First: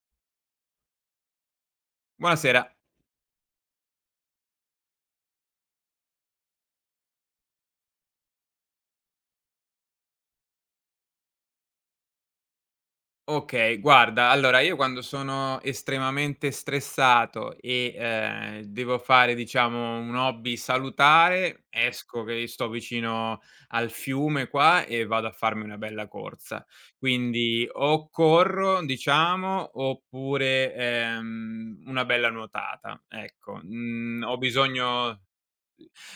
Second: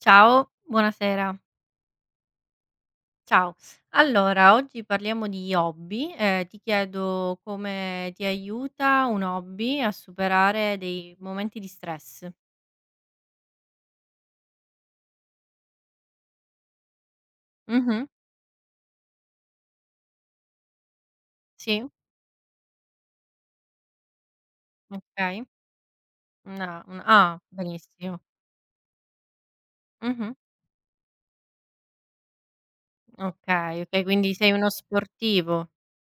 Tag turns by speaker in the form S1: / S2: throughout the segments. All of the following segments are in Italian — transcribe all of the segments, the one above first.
S1: Ciao, buonasera.
S2: Buonasera.
S1: Ciao. Allora, oggi parliamo di hobby. Ti chiedo come ti aiuta un hobby a superare dei momenti di stress.
S2: Okay, guarda, allora io quando sono estremamente stressato e,
S1: Mh-mh.
S2: devo fare diciamo un hobby salutare,
S1: Sì,
S2: esco che sto vicino al fiume qua e vado a
S1: okay.
S2: farmi una bella corsa. Quindi o
S1: Benissimo.
S2: corro diciamo,
S1: Mh-mh.
S2: oppure, una bella nuotata, ecco.
S1: Okay, okay,
S2: Mhmm,
S1: quindi
S2: ho
S1: sei uno
S2: bisogno.
S1: sportivo.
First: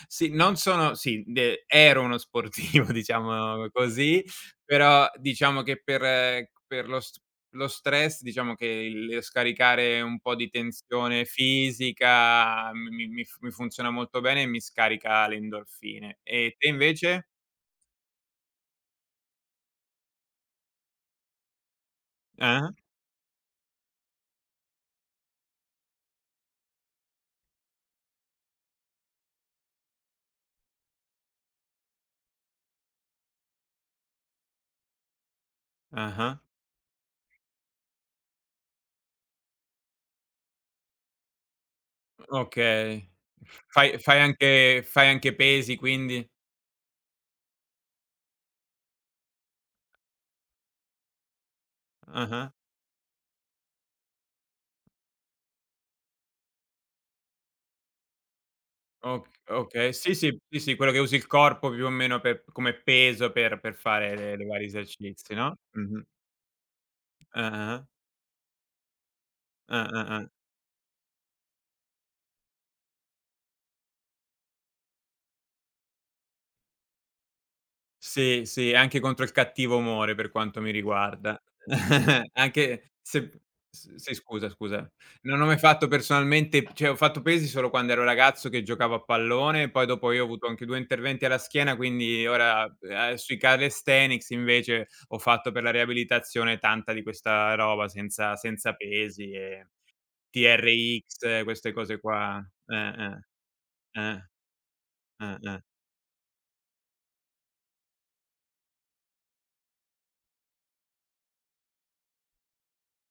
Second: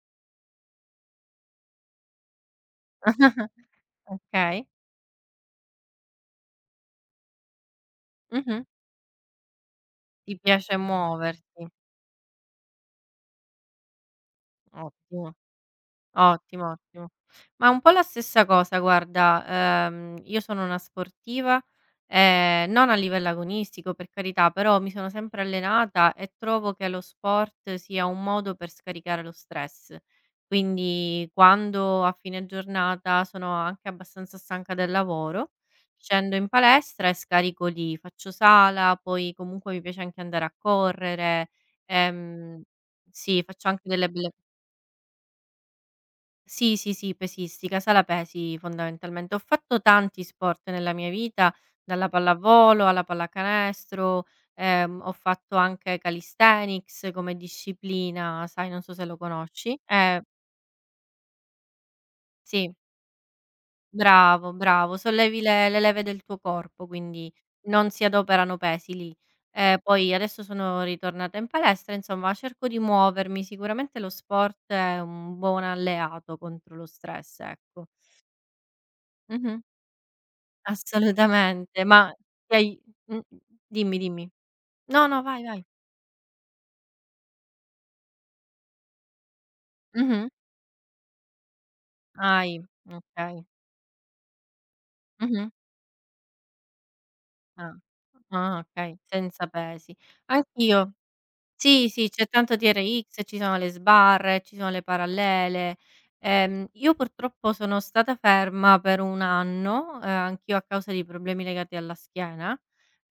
S2: Sì, non sono. Sì, de ero uno sportivo, diciamo così,
S1: Okay.
S2: però diciamo che per lo st lo stress, diciamo
S1: Mh-mh.
S2: che il scaricare un
S1: Ti
S2: po' di
S1: piace
S2: tensione
S1: muoverti.
S2: fisica mi funziona molto bene e mi scarica
S1: Ottimo.
S2: le endorfine. E te
S1: Ottimo, ottimo.
S2: invece?
S1: Ma un po' la stessa cosa guarda, io sono una sportiva,
S2: Ah-ah,
S1: non a livello agonistico per carità, però mi sono sempre allenata e trovo che lo sport sia un modo per scaricare lo stress. Quindi quando a fine giornata sono anche abbastanza stanca del lavoro,
S2: ah-ah,
S1: scendo in palestra e scarico lì, faccio sala, poi comunque mi piace anche andare a correre, ehm
S2: okay.
S1: sì, faccio anche
S2: Fai
S1: delle
S2: fai
S1: belle.
S2: anche fai anche pesi quindi?
S1: Sì, sì, sì, pesistica, sala pesi fondamentalmente. Ho fatto tanti sport nella mia vita, dalla
S2: Ah-ah.
S1: pallavolo alla pallacanestro, ho fatto anche calisthenics come disciplina, sai, non so se lo
S2: O
S1: conosci.
S2: okay. Sì, sì, sì, sì, quello che usi il corpo più o meno per
S1: Sì,
S2: come peso per fare le
S1: bravo,
S2: vari
S1: bravo,
S2: esercizi,
S1: sollevi
S2: no,
S1: le leve
S2: mh-mh.
S1: del tuo corpo, quindi
S2: Ah-ah.
S1: non si adoperano pesi lì. Poi
S2: Ah-ah-ah.
S1: adesso sono ritornata in palestra, insomma cerco di muovermi, sicuramente lo sport è un buon alleato contro lo stress, ecco.
S2: Sì, sì, anche contro il
S1: Mh-mh.
S2: cattivo umore per quanto mi riguarda.
S1: Assolutamente, ma ti hai
S2: Anche se s
S1: dimmi,
S2: sì,
S1: dimmi.
S2: scusa, scusa.
S1: No, no,
S2: Non
S1: vai,
S2: ho mai
S1: vai.
S2: fatto personalmente, cioè ho fatto pesi solo quando ero ragazzo che giocavo a pallone, poi dopo io ho
S1: Mh-mh.
S2: avuto anche 2 interventi alla schiena, quindi
S1: Hai
S2: ora,
S1: Okay.
S2: sui calisthenics invece ho
S1: Mh-mh.
S2: fatto per la riabilitazione tanta di questa
S1: Ah.
S2: roba senza
S1: Ah,
S2: senza
S1: okay,
S2: pesi
S1: senza
S2: e
S1: pesi. Anch'io.
S2: TRX, queste
S1: Sì,
S2: cose
S1: sì, c'è
S2: qua.
S1: tanto TRX, ci sono le
S2: Eh,
S1: sbarre, ci sono le
S2: eh.
S1: parallele. Io purtroppo sono stata ferma per 1 anno, anch'io a causa di problemi legati alla schiena,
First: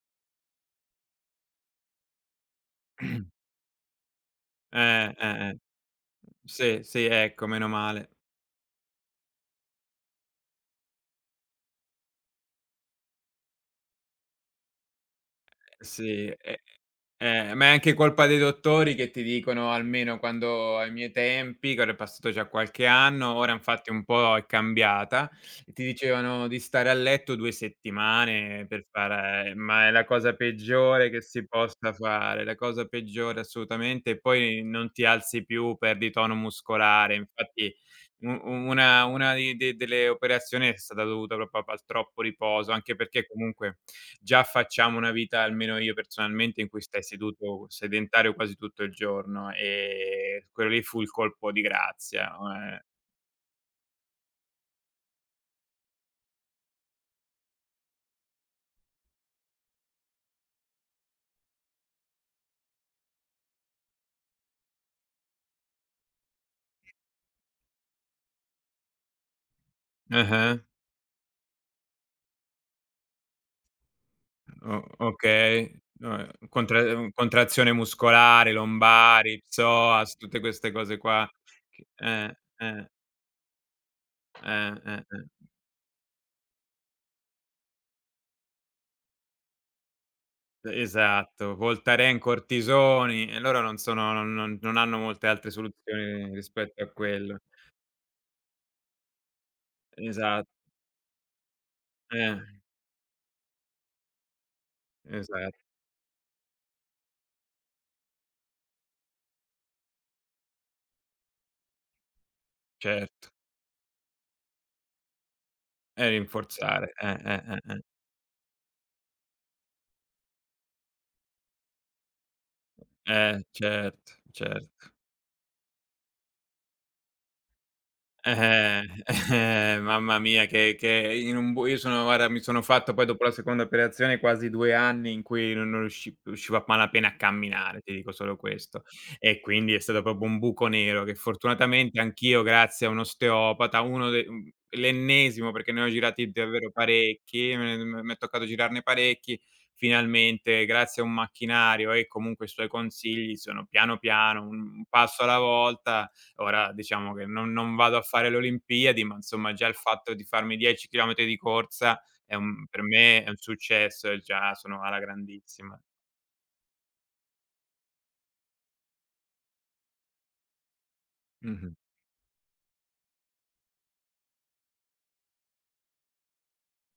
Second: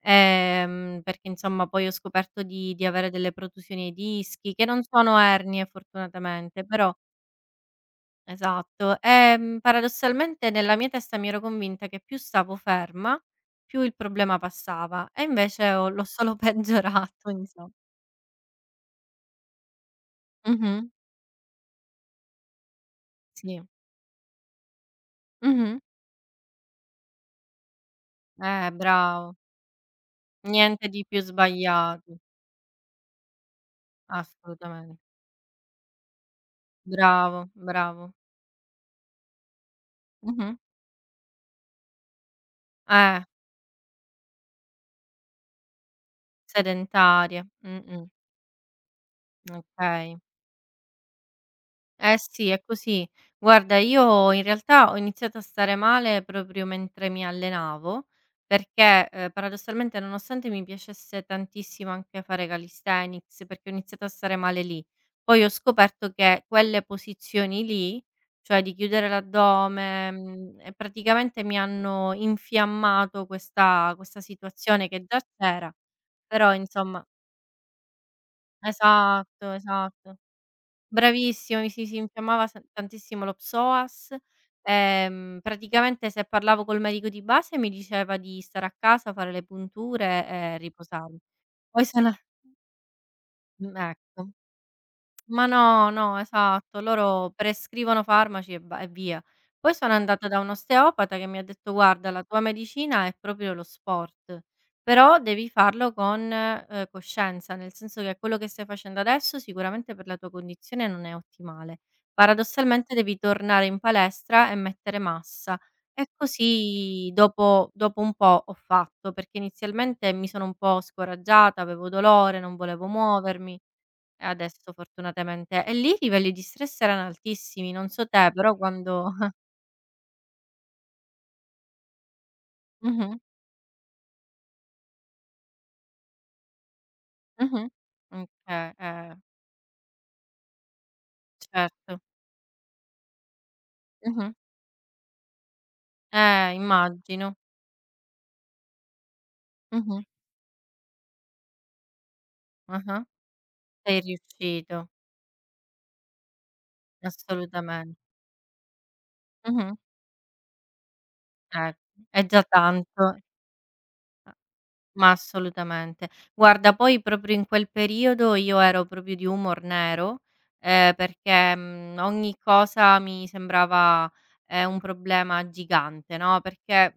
S1: perché insomma poi ho scoperto di avere delle protusioni ai dischi, che non sono
S2: Eh.
S1: ernie fortunatamente,
S2: Sì,
S1: però.
S2: sì, ecco, meno male.
S1: Esatto. Paradossalmente nella mia testa mi ero convinta che più stavo ferma, più il problema passava e invece ho l'ho
S2: Sì,
S1: solo peggiorato
S2: ma è
S1: inso
S2: anche colpa dei dottori che ti dicono, almeno quando
S1: Mh-mh,
S2: ai miei tempi, che ora è passato già qualche anno, ora
S1: sì.
S2: infatti un po' è cambiata,
S1: Mh-mh.
S2: ti dicevano di stare a letto 2 settimane per
S1: Bravo.
S2: fare, ma è la cosa
S1: Niente di
S2: peggiore
S1: più
S2: che si possa
S1: sbagliato.
S2: fare, la cosa peggiore assolutamente, e poi non
S1: Assolutamen
S2: ti alzi più, perdi tono muscolare.
S1: Bravo,
S2: Infatti
S1: bravo.
S2: u u una di de delle
S1: Mh-mh.
S2: operazioni è stata dovuta proprio pa al troppo riposo, anche
S1: Eh,
S2: perché comunque già facciamo una vita, almeno io personalmente, in cui stai
S1: sedentarie.
S2: seduto
S1: Mh-mh.
S2: sedentario quasi tutto il giorno,
S1: Okay.
S2: quello lì fu il colpo di
S1: Eh
S2: grazia.
S1: sì, è così. Guarda, io in realtà ho iniziato a stare male proprio mentre mi allenavo, perché, paradossalmente nonostante mi piacesse tantissimo anche fare calisthenics, perché ho iniziato a stare male lì, poi ho scoperto che quelle posizioni lì, cioè di chiudere l'addome,
S2: Ah-ah.
S1: e praticamente mi hanno infiammato questa
S2: o
S1: situazione che già
S2: okay,
S1: c'era, però insomma
S2: contrazione muscolare, lombari,
S1: esatto, esatto.
S2: psoas, tutte queste cose qua.
S1: Bravissimo, sì, sì,
S2: Che
S1: mi si infiammava san tantissimo lo psoas.
S2: eh, eh, eh,
S1: Praticamente se parlavo col medico di base mi diceva di stare a casa, fare le punture e riposarmi.
S2: esatto,
S1: Poi sono
S2: Voltaren, cortisoni e loro
S1: Mh,
S2: non sono
S1: ecco.
S2: non non non hanno molte
S1: Ma
S2: altre
S1: no, no,
S2: soluzioni
S1: esatto.
S2: rispetto a
S1: Loro
S2: quello.
S1: prescrivono farmaci e via. Poi sono andata da un
S2: Esatto,
S1: osteopata che mi ha detto: "Guarda, la tua
S2: eh,
S1: medicina è proprio lo sport, però devi
S2: esatto,
S1: farlo con, coscienza, nel senso che quello che stai facendo adesso sicuramente per la tua condizione non è ottimale. Paradossalmente devi
S2: certo.
S1: tornare in palestra e mettere massa."
S2: E
S1: E
S2: rinforzare,
S1: così dopo
S2: eh.
S1: dopo un po' ho fatto, perché inizialmente mi sono un po' scoraggiata, avevo dolore, non volevo
S2: Eh
S1: muovermi.
S2: certo,
S1: E adesso
S2: certo.
S1: fortunatamente E lì i livelli di stress erano altissimi, non so te, però
S2: Eh,
S1: quando
S2: mamma mia, che in un bu io sono guarda, mi sono fatto poi
S1: mh-mh,
S2: dopo la seconda operazione quasi 2 anni in cui non riuscivo a malapena a
S1: mh-mh.
S2: camminare, ti dico solo
S1: Okay,
S2: questo. E quindi è stato proprio un buco nero che fortunatamente
S1: certo.
S2: anch'io grazie a un osteopata,
S1: Mh-mh.
S2: l'ennesimo, perché ne ho girati davvero
S1: Immagino.
S2: parecchi, me ne m m'è toccato girarne parecchi,
S1: Mh-mh.
S2: finalmente grazie a un macchinario e comunque i suoi
S1: Ah-ah.
S2: consigli sono piano
S1: Sei
S2: piano, un
S1: riuscito,
S2: passo alla volta. Ora diciamo che non
S1: assolutamente.
S2: vado a fare le Olimpiadi, ma insomma già
S1: Mh-mh.
S2: il fatto di farmi 10 chilometri di
S1: Ecco,
S2: corsa
S1: è
S2: è
S1: già
S2: un per
S1: tanto.
S2: me è un successo e già sono alla
S1: Ma
S2: grandissima.
S1: assolutamente. Guarda, poi proprio in quel periodo io ero proprio di humor nero, perché,
S2: Mh-mh.
S1: ogni cosa mi sembrava, un problema gigante, no, perché è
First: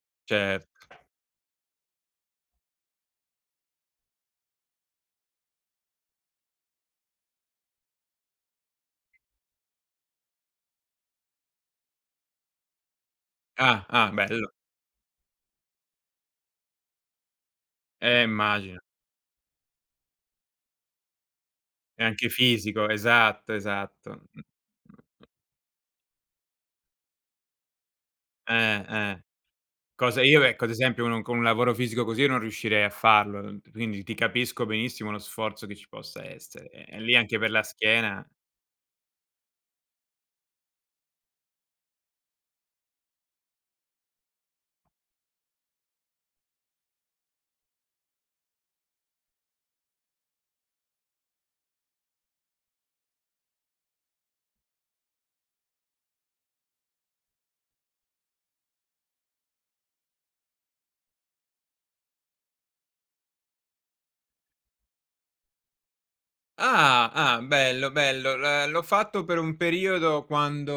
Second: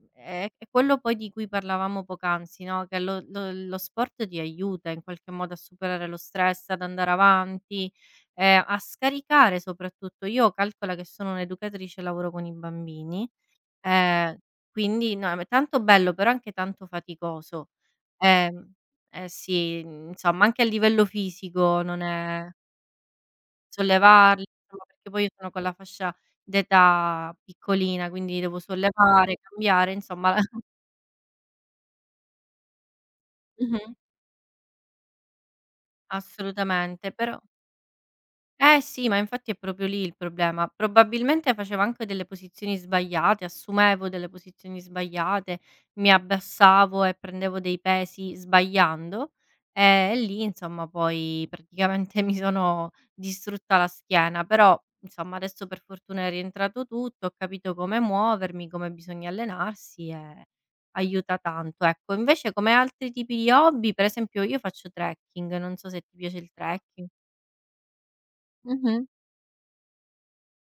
S1: è
S2: Cer
S1: quello poi di cui parlavamo poc'anzi, no, che lo sport ti aiuta in qualche modo a superare lo stress, ad andare avanti, a scaricare soprattutto. Io calcola che sono un'educatrice e lavoro con i bambini.
S2: Ah, ah,
S1: Ehm,
S2: bello.
S1: quindi no, ma è tanto bello, però anche tanto faticoso. Ehm,
S2: Immagino.
S1: eh sì, insomma anche a livello fisico non
S2: E anche
S1: è
S2: fisico, esatto, esatto. Mh.
S1: sollevarli, insomma, perché poi io sono con la fascia d'età piccolina, quindi devo
S2: Eh.
S1: sollevare, cambiare,
S2: Cosa
S1: insomma la
S2: io Ecco, ad esempio uno con un lavoro fisico così io non riuscirei a farlo,
S1: mh-mh,
S2: quindi ti capisco benissimo lo sforzo che ci possa essere. E
S1: assolutamente,
S2: lì anche
S1: però.
S2: per la schiena.
S1: Eh sì, ma infatti è proprio lì il problema. Probabilmente facevo anche delle posizioni sbagliate, assumevo delle posizioni sbagliate, mi abbassavo e prendevo dei pesi sbagliando e lì, insomma, poi praticamente mi sono distrutta la schiena, però insomma, adesso per fortuna è rientrato tutto, ho capito come muovermi, come bisogna allenarsi e aiuta tanto. Ecco, invece come altri tipi di hobby, per esempio, io faccio trekking, non so se ti piace il trekking.
S2: Ah, ah, bello, bello. L'ho
S1: Mh-mh.
S2: fatto per un periodo quando,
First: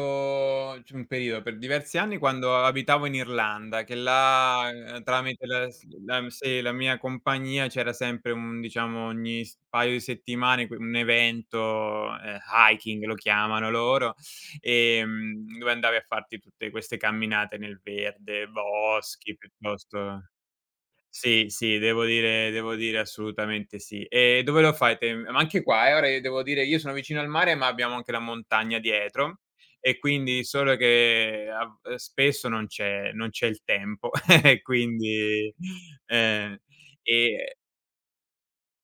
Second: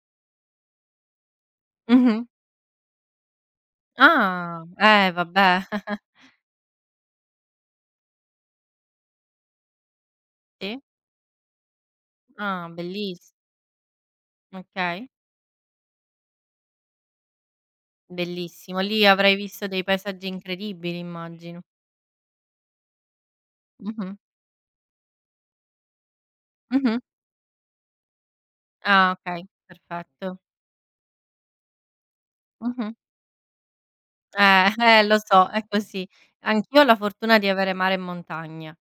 S2: cioè un periodo, per diversi anni
S1: Mh-mh.
S2: quando abitavo in Irlanda, che
S1: Ah,
S2: là,
S1: eh
S2: tramite
S1: vabbè.
S2: la s la sì, la mia compagnia c'era sempre un diciamo ogni s paio di settimane que
S1: Sì?
S2: un evento,
S1: Ah,
S2: hiking lo
S1: belliss
S2: chiamano loro,
S1: okay,
S2: dove andavi a farti tutte queste camminate nel verde,
S1: bellissimo. Lì avrai
S2: boschi
S1: visto dei
S2: piuttosto.
S1: paesaggi incredibili
S2: Sì,
S1: immagino.
S2: sì, devo dire assolutamente sì.
S1: Mh-mh.
S2: E dove lo fai te? Ma anche qua, ora io devo dire io sono
S1: Mh-mh.
S2: vicino al mare, ma abbiamo anche la montagna
S1: Ah
S2: dietro
S1: okay,
S2: e
S1: perfetto.
S2: quindi solo che a v spesso non
S1: Mh-mh.
S2: c'è non c'è il tempo, e
S1: Lo so,
S2: quindi
S1: è così.
S2: ehm,
S1: Anch'io ho la fortuna di
S2: e
S1: avere mare e montagna,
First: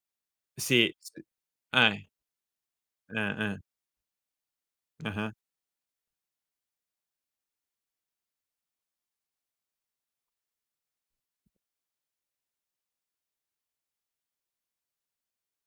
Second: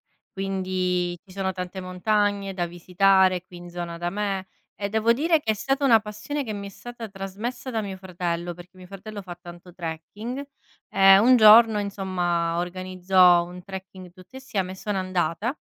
S2: sì,
S1: quindi
S2: sì.
S1: ci sono tante
S2: Eh,
S1: montagne da visitare qui in
S2: eh.
S1: zona da me e devo
S2: Ah-ah.
S1: dire che è stata una passione che mi è stata trasmessa da mio fratello, perché mio fratello fa tanto trekking e un giorno, insomma, organizzò un trekking tutti insieme e sono andata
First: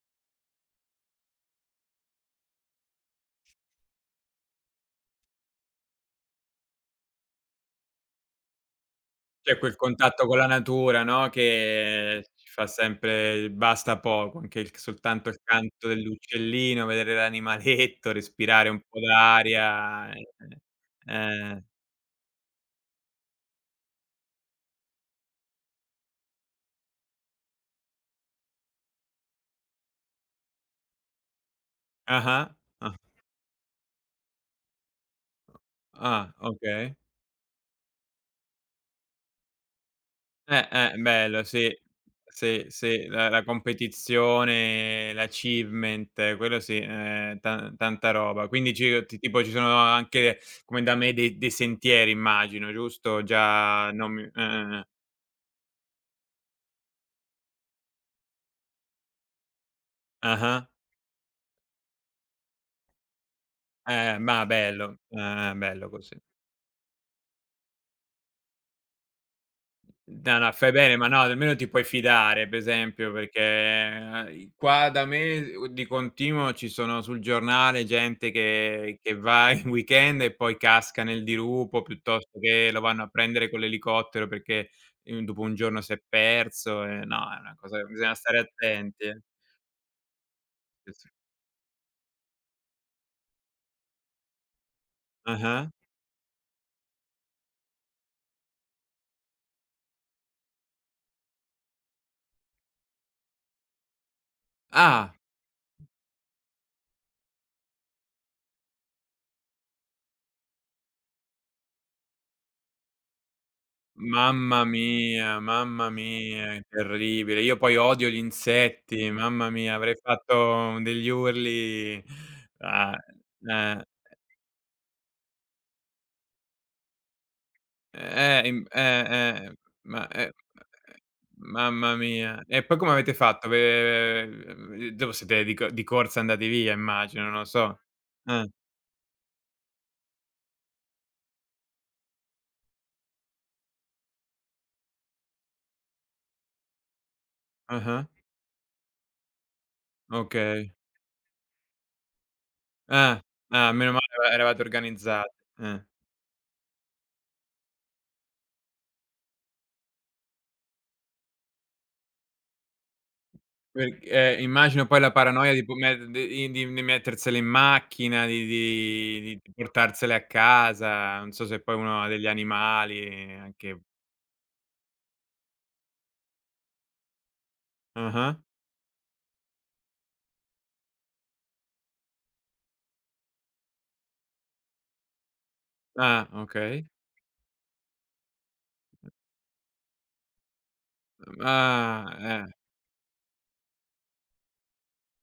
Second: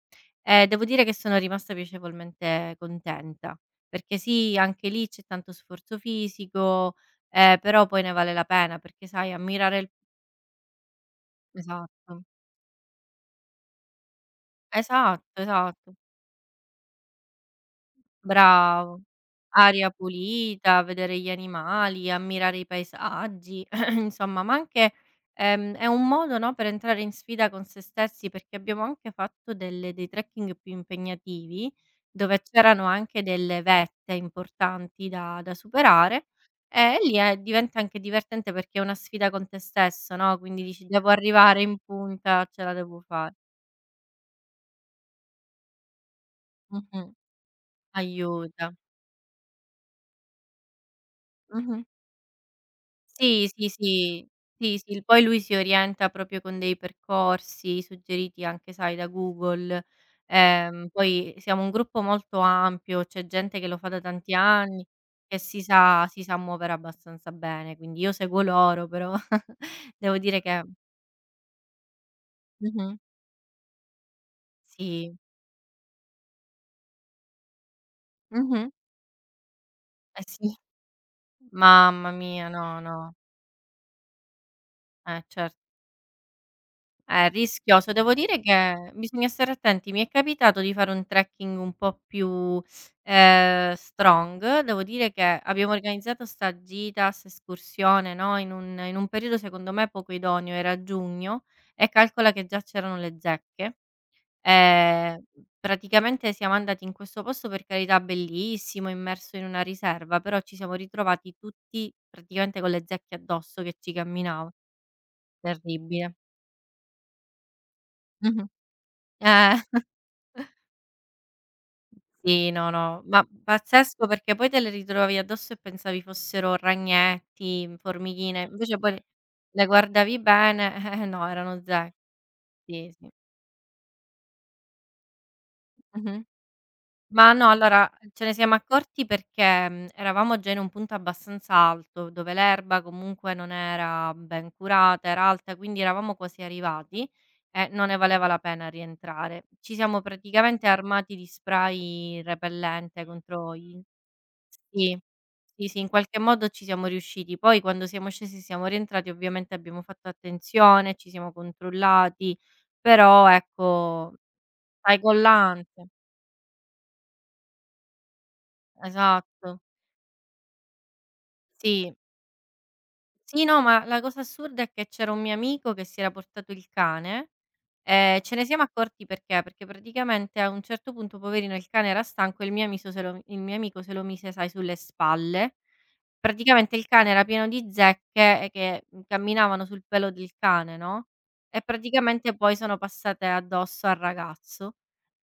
S1: e devo dire che sono rimasta piacevolmente contenta, perché sì, anche lì c'è tanto sforzo fisico, però poi ne vale la pena perché sai
S2: C'è quel
S1: ammirare il
S2: contatto con la natura, no,
S1: esatto,
S2: che ci fa sempre il basta poco, anche il
S1: esatto,
S2: soltanto il canto
S1: esatto.
S2: dell'uccellino, vedere l'animaletto, respirare un po'
S1: Bravo. Aria
S2: d'aria,
S1: pulita, vedere gli
S2: eh.
S1: animali, ammirare i paesaggi, insomma, ma anche è un modo, no, per entrare in sfida con se stessi, perché abbiamo anche fatto delle dei trekking più impegnativi, dove
S2: Ah-ah,
S1: c'erano
S2: ah,
S1: anche delle vette importanti da superare,
S2: ah, okay.
S1: e lì è diventa anche divertente perché è una sfida con te stesso, no, quindi dici: "Devo
S2: Bello,
S1: arrivare
S2: sì,
S1: in punta, ce
S2: sì,
S1: la devo
S2: sì, la
S1: fare".
S2: la competizione, l'achievement, quello sì,
S1: Mh-mh.
S2: ta tanta roba.
S1: Aiuta.
S2: Quindi ci ti tipo ci sono anche, come da me, dei
S1: Mh-mh.
S2: sentieri immagino, giusto?
S1: Sì, sì,
S2: Già non mi
S1: sì.
S2: eh,
S1: Sì,
S2: eh, eh.
S1: sì, poi lui si orienta proprio con dei percorsi suggeriti anche, sai, da Google.
S2: Ah-ah.
S1: Poi siamo un gruppo molto ampio, c'è gente che lo fa da tanti
S2: Ma
S1: anni
S2: bello.
S1: e si
S2: Bello
S1: sa
S2: così.
S1: si sa muovere abbastanza bene, quindi io seguo loro però devo
S2: No,
S1: dire
S2: no,
S1: che
S2: fai bene, ma no, almeno ti puoi fidare, per
S1: mh-mh,
S2: esempio, perché, i qua da
S1: sì,
S2: me u di continuo ci sono sul giornale gente
S1: mh-mh,
S2: che va in
S1: eh
S2: weekend e
S1: sì,
S2: poi casca nel dirupo,
S1: mamma
S2: piuttosto
S1: mia,
S2: che
S1: no,
S2: lo vanno a
S1: no,
S2: prendere con l'elicottero perché, dopo
S1: cer
S2: un giorno si è perso e
S1: è
S2: no, è una cosa che
S1: rischioso. Devo
S2: bisogna
S1: dire
S2: stare
S1: che
S2: attenti, eh.
S1: bisogna stare attenti. Mi è capitato di fare
S2: Sì,
S1: un
S2: sì.
S1: trekking un po' più, strong. Devo dire che
S2: Ah-ah.
S1: abbiamo organizzato 'sta gita, 'sta escursione, no, in un periodo secondo me poco idoneo, era giugno e calcola che già c'erano le zecche.
S2: Ah!
S1: Ehm, praticamente siamo andati in questo posto, per carità bellissimo, immerso in una riserva, però ci siamo ritrovati tutti praticamente con le zecche addosso che ci camminav
S2: Mamma
S1: Terribile.
S2: mia, è terribile. Io poi odio gli
S1: Mh-mh.
S2: insetti, mamma
S1: Eh.
S2: mia, avrei fatto degli urli
S1: Sì, no,
S2: a
S1: no, ma
S2: eh,
S1: pazzesco perché poi te le ritrovavi addosso e pensavi fossero ragnetti, formichine,
S2: im
S1: invece poi
S2: eh,
S1: le
S2: ma,
S1: guardavi
S2: eh,
S1: bene, no erano
S2: mamma
S1: zecchi,
S2: mia. E poi come
S1: sì.
S2: avete fatto? Ve Dopo siete di corsa
S1: Mh-mh.
S2: andati via immagino,
S1: Ma
S2: non lo
S1: no,
S2: so.
S1: allora ce ne
S2: Eh,
S1: siamo accorti perché, eravamo già in un punto abbastanza alto, dove l'erba comunque non era ben curata, era alta, quindi eravamo quasi arrivati e non ne
S2: ah-ah,
S1: valeva la pena rientrare. Ci siamo praticamente
S2: okay.
S1: armati di spray repellente
S2: Ah,
S1: contro
S2: ah,
S1: i.
S2: meno male eravate
S1: Sì,
S2: organizzati.
S1: sì, sì,
S2: Eh.
S1: in qualche modo ci siamo riusciti. Poi quando siamo scesi, siamo rientrati, ovviamente abbiamo fatto attenzione, ci siamo controllati, però
S2: Per
S1: ecco,
S2: Immagino
S1: sai
S2: poi la
S1: con
S2: paranoia di po
S1: l'ante
S2: met di di di mettersele in macchina, di di di di
S1: esatto.
S2: portarsele a casa, non so se poi
S1: Sì.
S2: uno ha degli animali
S1: Sì, no,
S2: anche.
S1: ma la cosa assurda è che c'era un mio amico che si era portato il cane, ce
S2: Ah-ah.
S1: ne siamo accorti perché praticamente a un certo punto poverino il cane era stanco e il mio amico se lo mise, sai, sulle spalle.
S2: Ah,
S1: Praticamente il
S2: okay.
S1: cane era pieno di zecche, che, camminavano sul pelo del cane, no, e
S2: Ah,
S1: praticamente poi sono passate addosso al ragazzo.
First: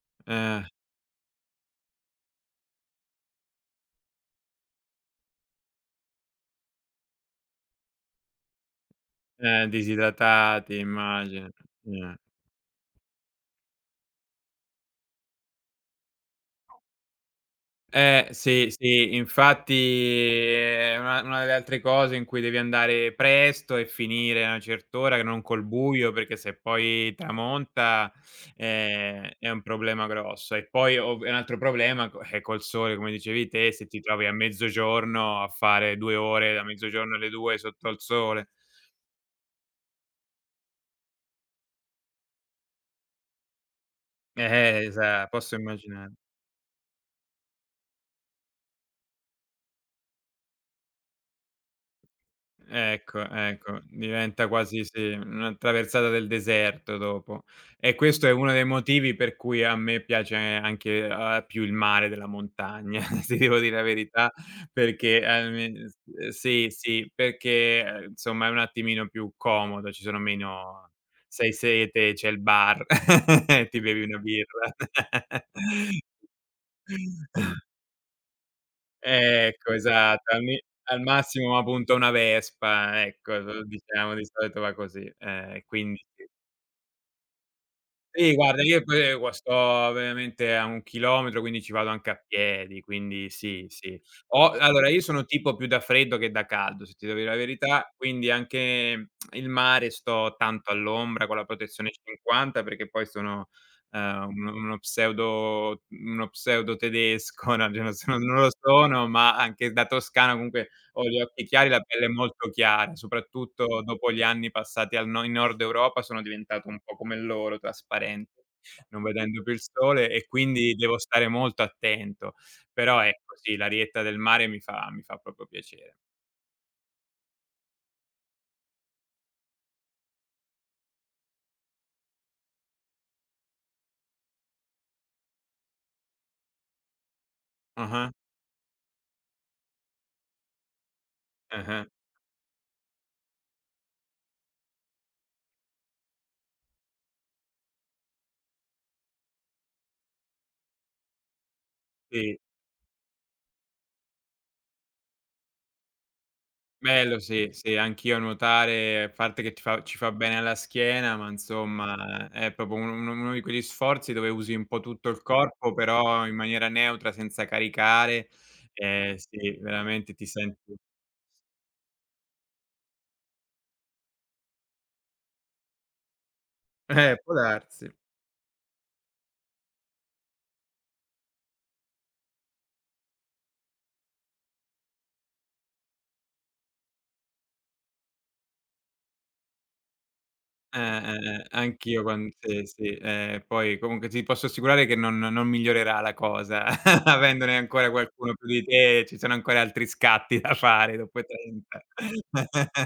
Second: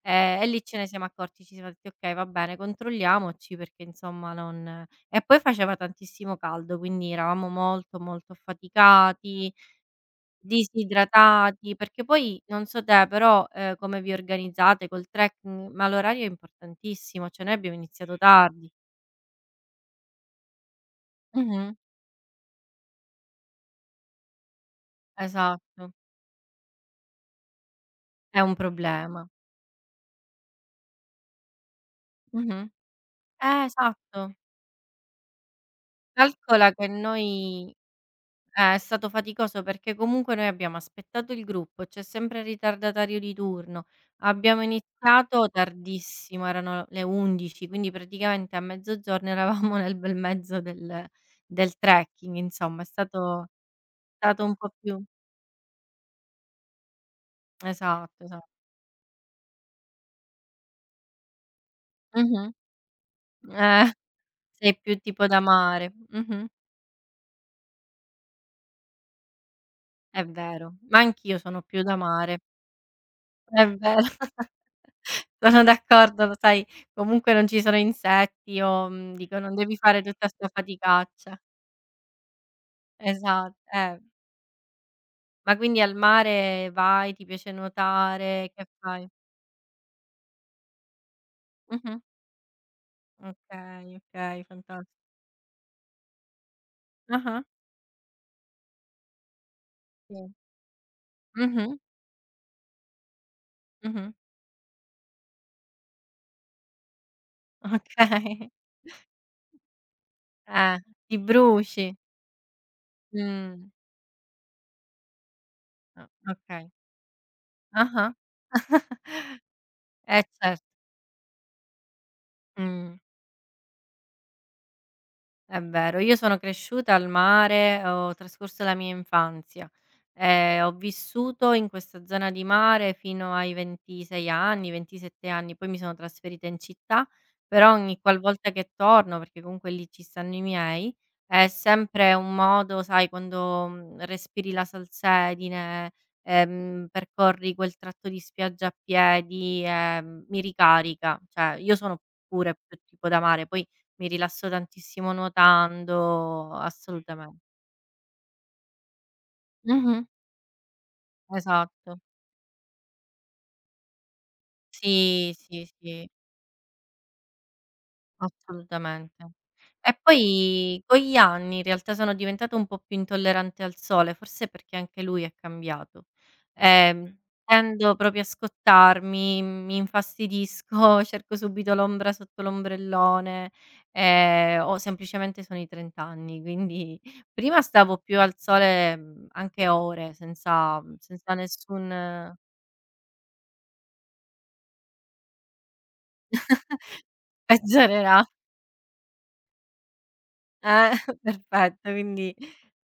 S1: E lì
S2: eh,
S1: ce ne siamo accorti, ci siamo detti: "Okay, va bene, controlliamoci perché insomma non" e poi faceva tantissimo caldo, quindi eravamo molto, molto affaticati,
S2: disidratati immagino.
S1: disidratati, perché
S2: Eh.
S1: poi non so te, però, come vi organizzate col trekking, ma l'orario è importantissimo, cioè noi abbiamo iniziato
S2: Sì,
S1: tardi.
S2: sì, infatti è una delle
S1: Mh-mh.
S2: altre cose in cui devi andare presto e finire a una cert'ora, che non col
S1: Esatto.
S2: buio, perché se poi tramonta,
S1: È un problema.
S2: è un problema grosso. E poi ov è un altro problema co col
S1: Mh-mh.
S2: sole, come dicevi te, se ti trovi a
S1: Esatto.
S2: mezzogiorno a fare 2 ore da
S1: Calcola che
S2: mezzogiorno alle 2
S1: noi
S2: sotto al sole.
S1: è stato faticoso perché comunque noi abbiamo aspettato il gruppo, c'è sempre il ritardatario di turno, abbiamo
S2: Esa
S1: iniziato
S2: posso immaginare.
S1: tardissimo, erano le 11, quindi praticamente a mezzogiorno eravamo nel bel mezzo del trekking, insomma è
S2: Ecco,
S1: stato
S2: ecco,
S1: stato
S2: diventa
S1: un po'
S2: quasi
S1: più
S2: sì, una traversata del deserto dopo. E
S1: esatto,
S2: questo è
S1: esa
S2: uno dei motivi per cui a me piace anche, più il mare della
S1: mh-mh.
S2: montagna, ti devo dire la
S1: Eh,
S2: verità,
S1: sei più
S2: perché
S1: tipo da
S2: alme
S1: mare.
S2: s
S1: Mh-mh.
S2: sì, sì, perché, insomma è un attimino più comodo, ci sono
S1: È vero,
S2: meno
S1: ma anch'io
S2: se hai
S1: sono più da
S2: sete c'è
S1: mare.
S2: il bar,
S1: È
S2: ti
S1: vero.
S2: bevi una birra.
S1: Sono d'accordo, lo sai, comunque non ci sono insetti o, dico non
S2: Ecco,
S1: devi fare tutta
S2: esatto, al
S1: 'sta
S2: mi al
S1: faticaccia.
S2: massimo m'appunta una vespa,
S1: Esa
S2: ecco,
S1: eh.
S2: diciamo di solito va così.
S1: Ma quindi al
S2: Quindi sì.
S1: mare vai, ti piace
S2: Sì,
S1: nuotare,
S2: guarda
S1: che
S2: io
S1: fai?
S2: pure qua sto veramente a 1 chilometro, quindi ci vado
S1: Mh-mh.
S2: anche a piedi, quindi sì,
S1: Okay,
S2: sì.
S1: okay,
S2: Ho
S1: fantas
S2: allora io sono tipo più da freddo che da caldo, se ti devo dire la
S1: ah-ah,
S2: verità, quindi anche il mare
S1: sì.
S2: sto tanto all'ombra con la
S1: Mh-mh,
S2: protezione 50 perché poi sono,
S1: mh-mh.
S2: uno pseudo tedesco, no, cioè non
S1: Okay.
S2: lo sono, ma anche da toscano comunque
S1: Eh,
S2: ho
S1: ti
S2: gli occhi chiari, la
S1: bruci.
S2: pelle molto chiara,
S1: Mh.
S2: soprattutto dopo gli anni passati al no in Nord Europa
S1: O
S2: sono diventato
S1: Okay.
S2: un po' come loro,
S1: Ah-ah.
S2: trasparente, non vedendo più il sole e
S1: Cer
S2: quindi devo stare molto attento.
S1: mh.
S2: Però ecco sì, l'arietta del mare mi fa proprio
S1: È
S2: piacere.
S1: vero, io sono cresciuta al mare, ho trascorso la mia infanzia, ho vissuto in questa zona di mare fino ai 26 anni, 27 anni, poi mi sono trasferita in città, però ogni
S2: Ah-ah,
S1: qualvolta che torno, perché comunque lì ci stanno i miei, è
S2: ah-ah,
S1: sempre un modo, sai, quando, respiri la salsedine, percorri quel tratto di spiaggia a piedi, mi ricarica. Cioè, io sono
S2: sì.
S1: pure più tipo da mare, poi mi rilasso tantissimo nuotando,
S2: Bello
S1: assolutamen
S2: sì, sì, anch'io nuotare, a parte che ti fa ci
S1: mh-mh.
S2: fa bene alla schiena, ma
S1: Esatto.
S2: insomma è proprio uno di quegli sforzi dove usi un po' tutto il
S1: Sì, sì,
S2: corpo,
S1: sì.
S2: però in maniera neutra, senza caricare. Ehm,
S1: Assolutamente.
S2: sì,
S1: E
S2: veramente ti senti
S1: poi con gli anni in realtà sono diventata un po' più intollerante al sole, forse perché anche lui è cambiato. Ehm, Mh.
S2: eh, può darsi.
S1: Tendo proprio a scottarmi, mi infastidisco, cerco subito l'ombra sotto l'ombrellone, o semplicemente sono i 30 anni, quindi prima stavo più al sole, anche ore senza
S2: Anch'io quan
S1: nessun
S2: sì, sì, poi comunque ti posso assicurare che non migliorerà la cosa, avendone ancora
S1: peggiorerà.
S2: qualcuno più di te, ci sono ancora altri scatti da
S1: Eh,
S2: fare dopo i 30.
S1: perfetto, quindi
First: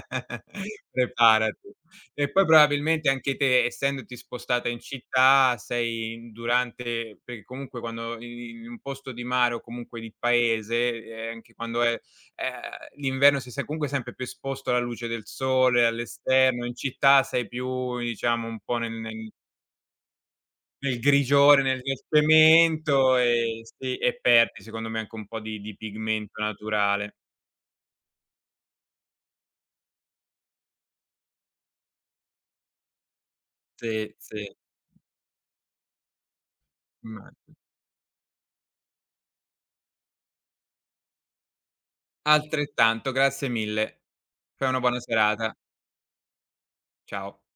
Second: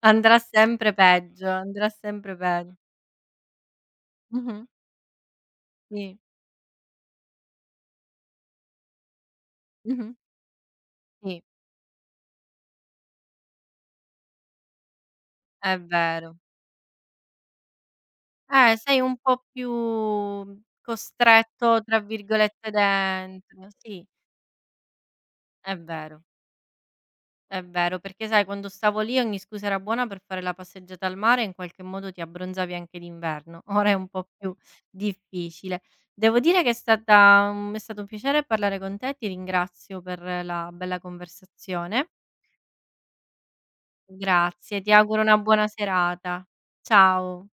S1: andrà sempre peggio,
S2: Preparati.
S1: andrà
S2: E
S1: sempre
S2: poi
S1: pegg
S2: probabilmente anche te, essendoti
S1: mh-mh,
S2: spostata in città, sei
S1: sì,
S2: in durante perché comunque quando i in un posto di mare o comunque
S1: Mh-mh.
S2: di paese,
S1: Sì,
S2: anche quando è ehm, l'inverno sei se comunque sempre più esposto alla luce del
S1: è
S2: sole,
S1: vero.
S2: all'esterno, in città sei più diciamo un po' nel
S1: Sei un
S2: nel
S1: po' più
S2: nel grigiore, nel
S1: "costretto"
S2: nel
S1: tra virgolette
S2: cemento e
S1: dentro.
S2: sì,
S1: Sì,
S2: e perdi secondo me anche un po' di
S1: è
S2: di
S1: vero,
S2: pigmento naturale.
S1: è vero, perché sai quando stavo lì ogni scusa era buona per fare la passeggiata al mare e in qualche modo ti abbronzavi anche d'inverno, ora è un
S2: Sì,
S1: po' più
S2: sì,
S1: difficile. Devo dire che è stata
S2: immagino.
S1: mhmm, è stato un piacere parlare con te, ti ringrazio per la bella conversazione.
S2: Altrettanto, grazie mille. Fai
S1: Grazie,
S2: una
S1: ti
S2: buona
S1: auguro una
S2: serata.
S1: buona serata.
S2: Ciao.
S1: Ciao.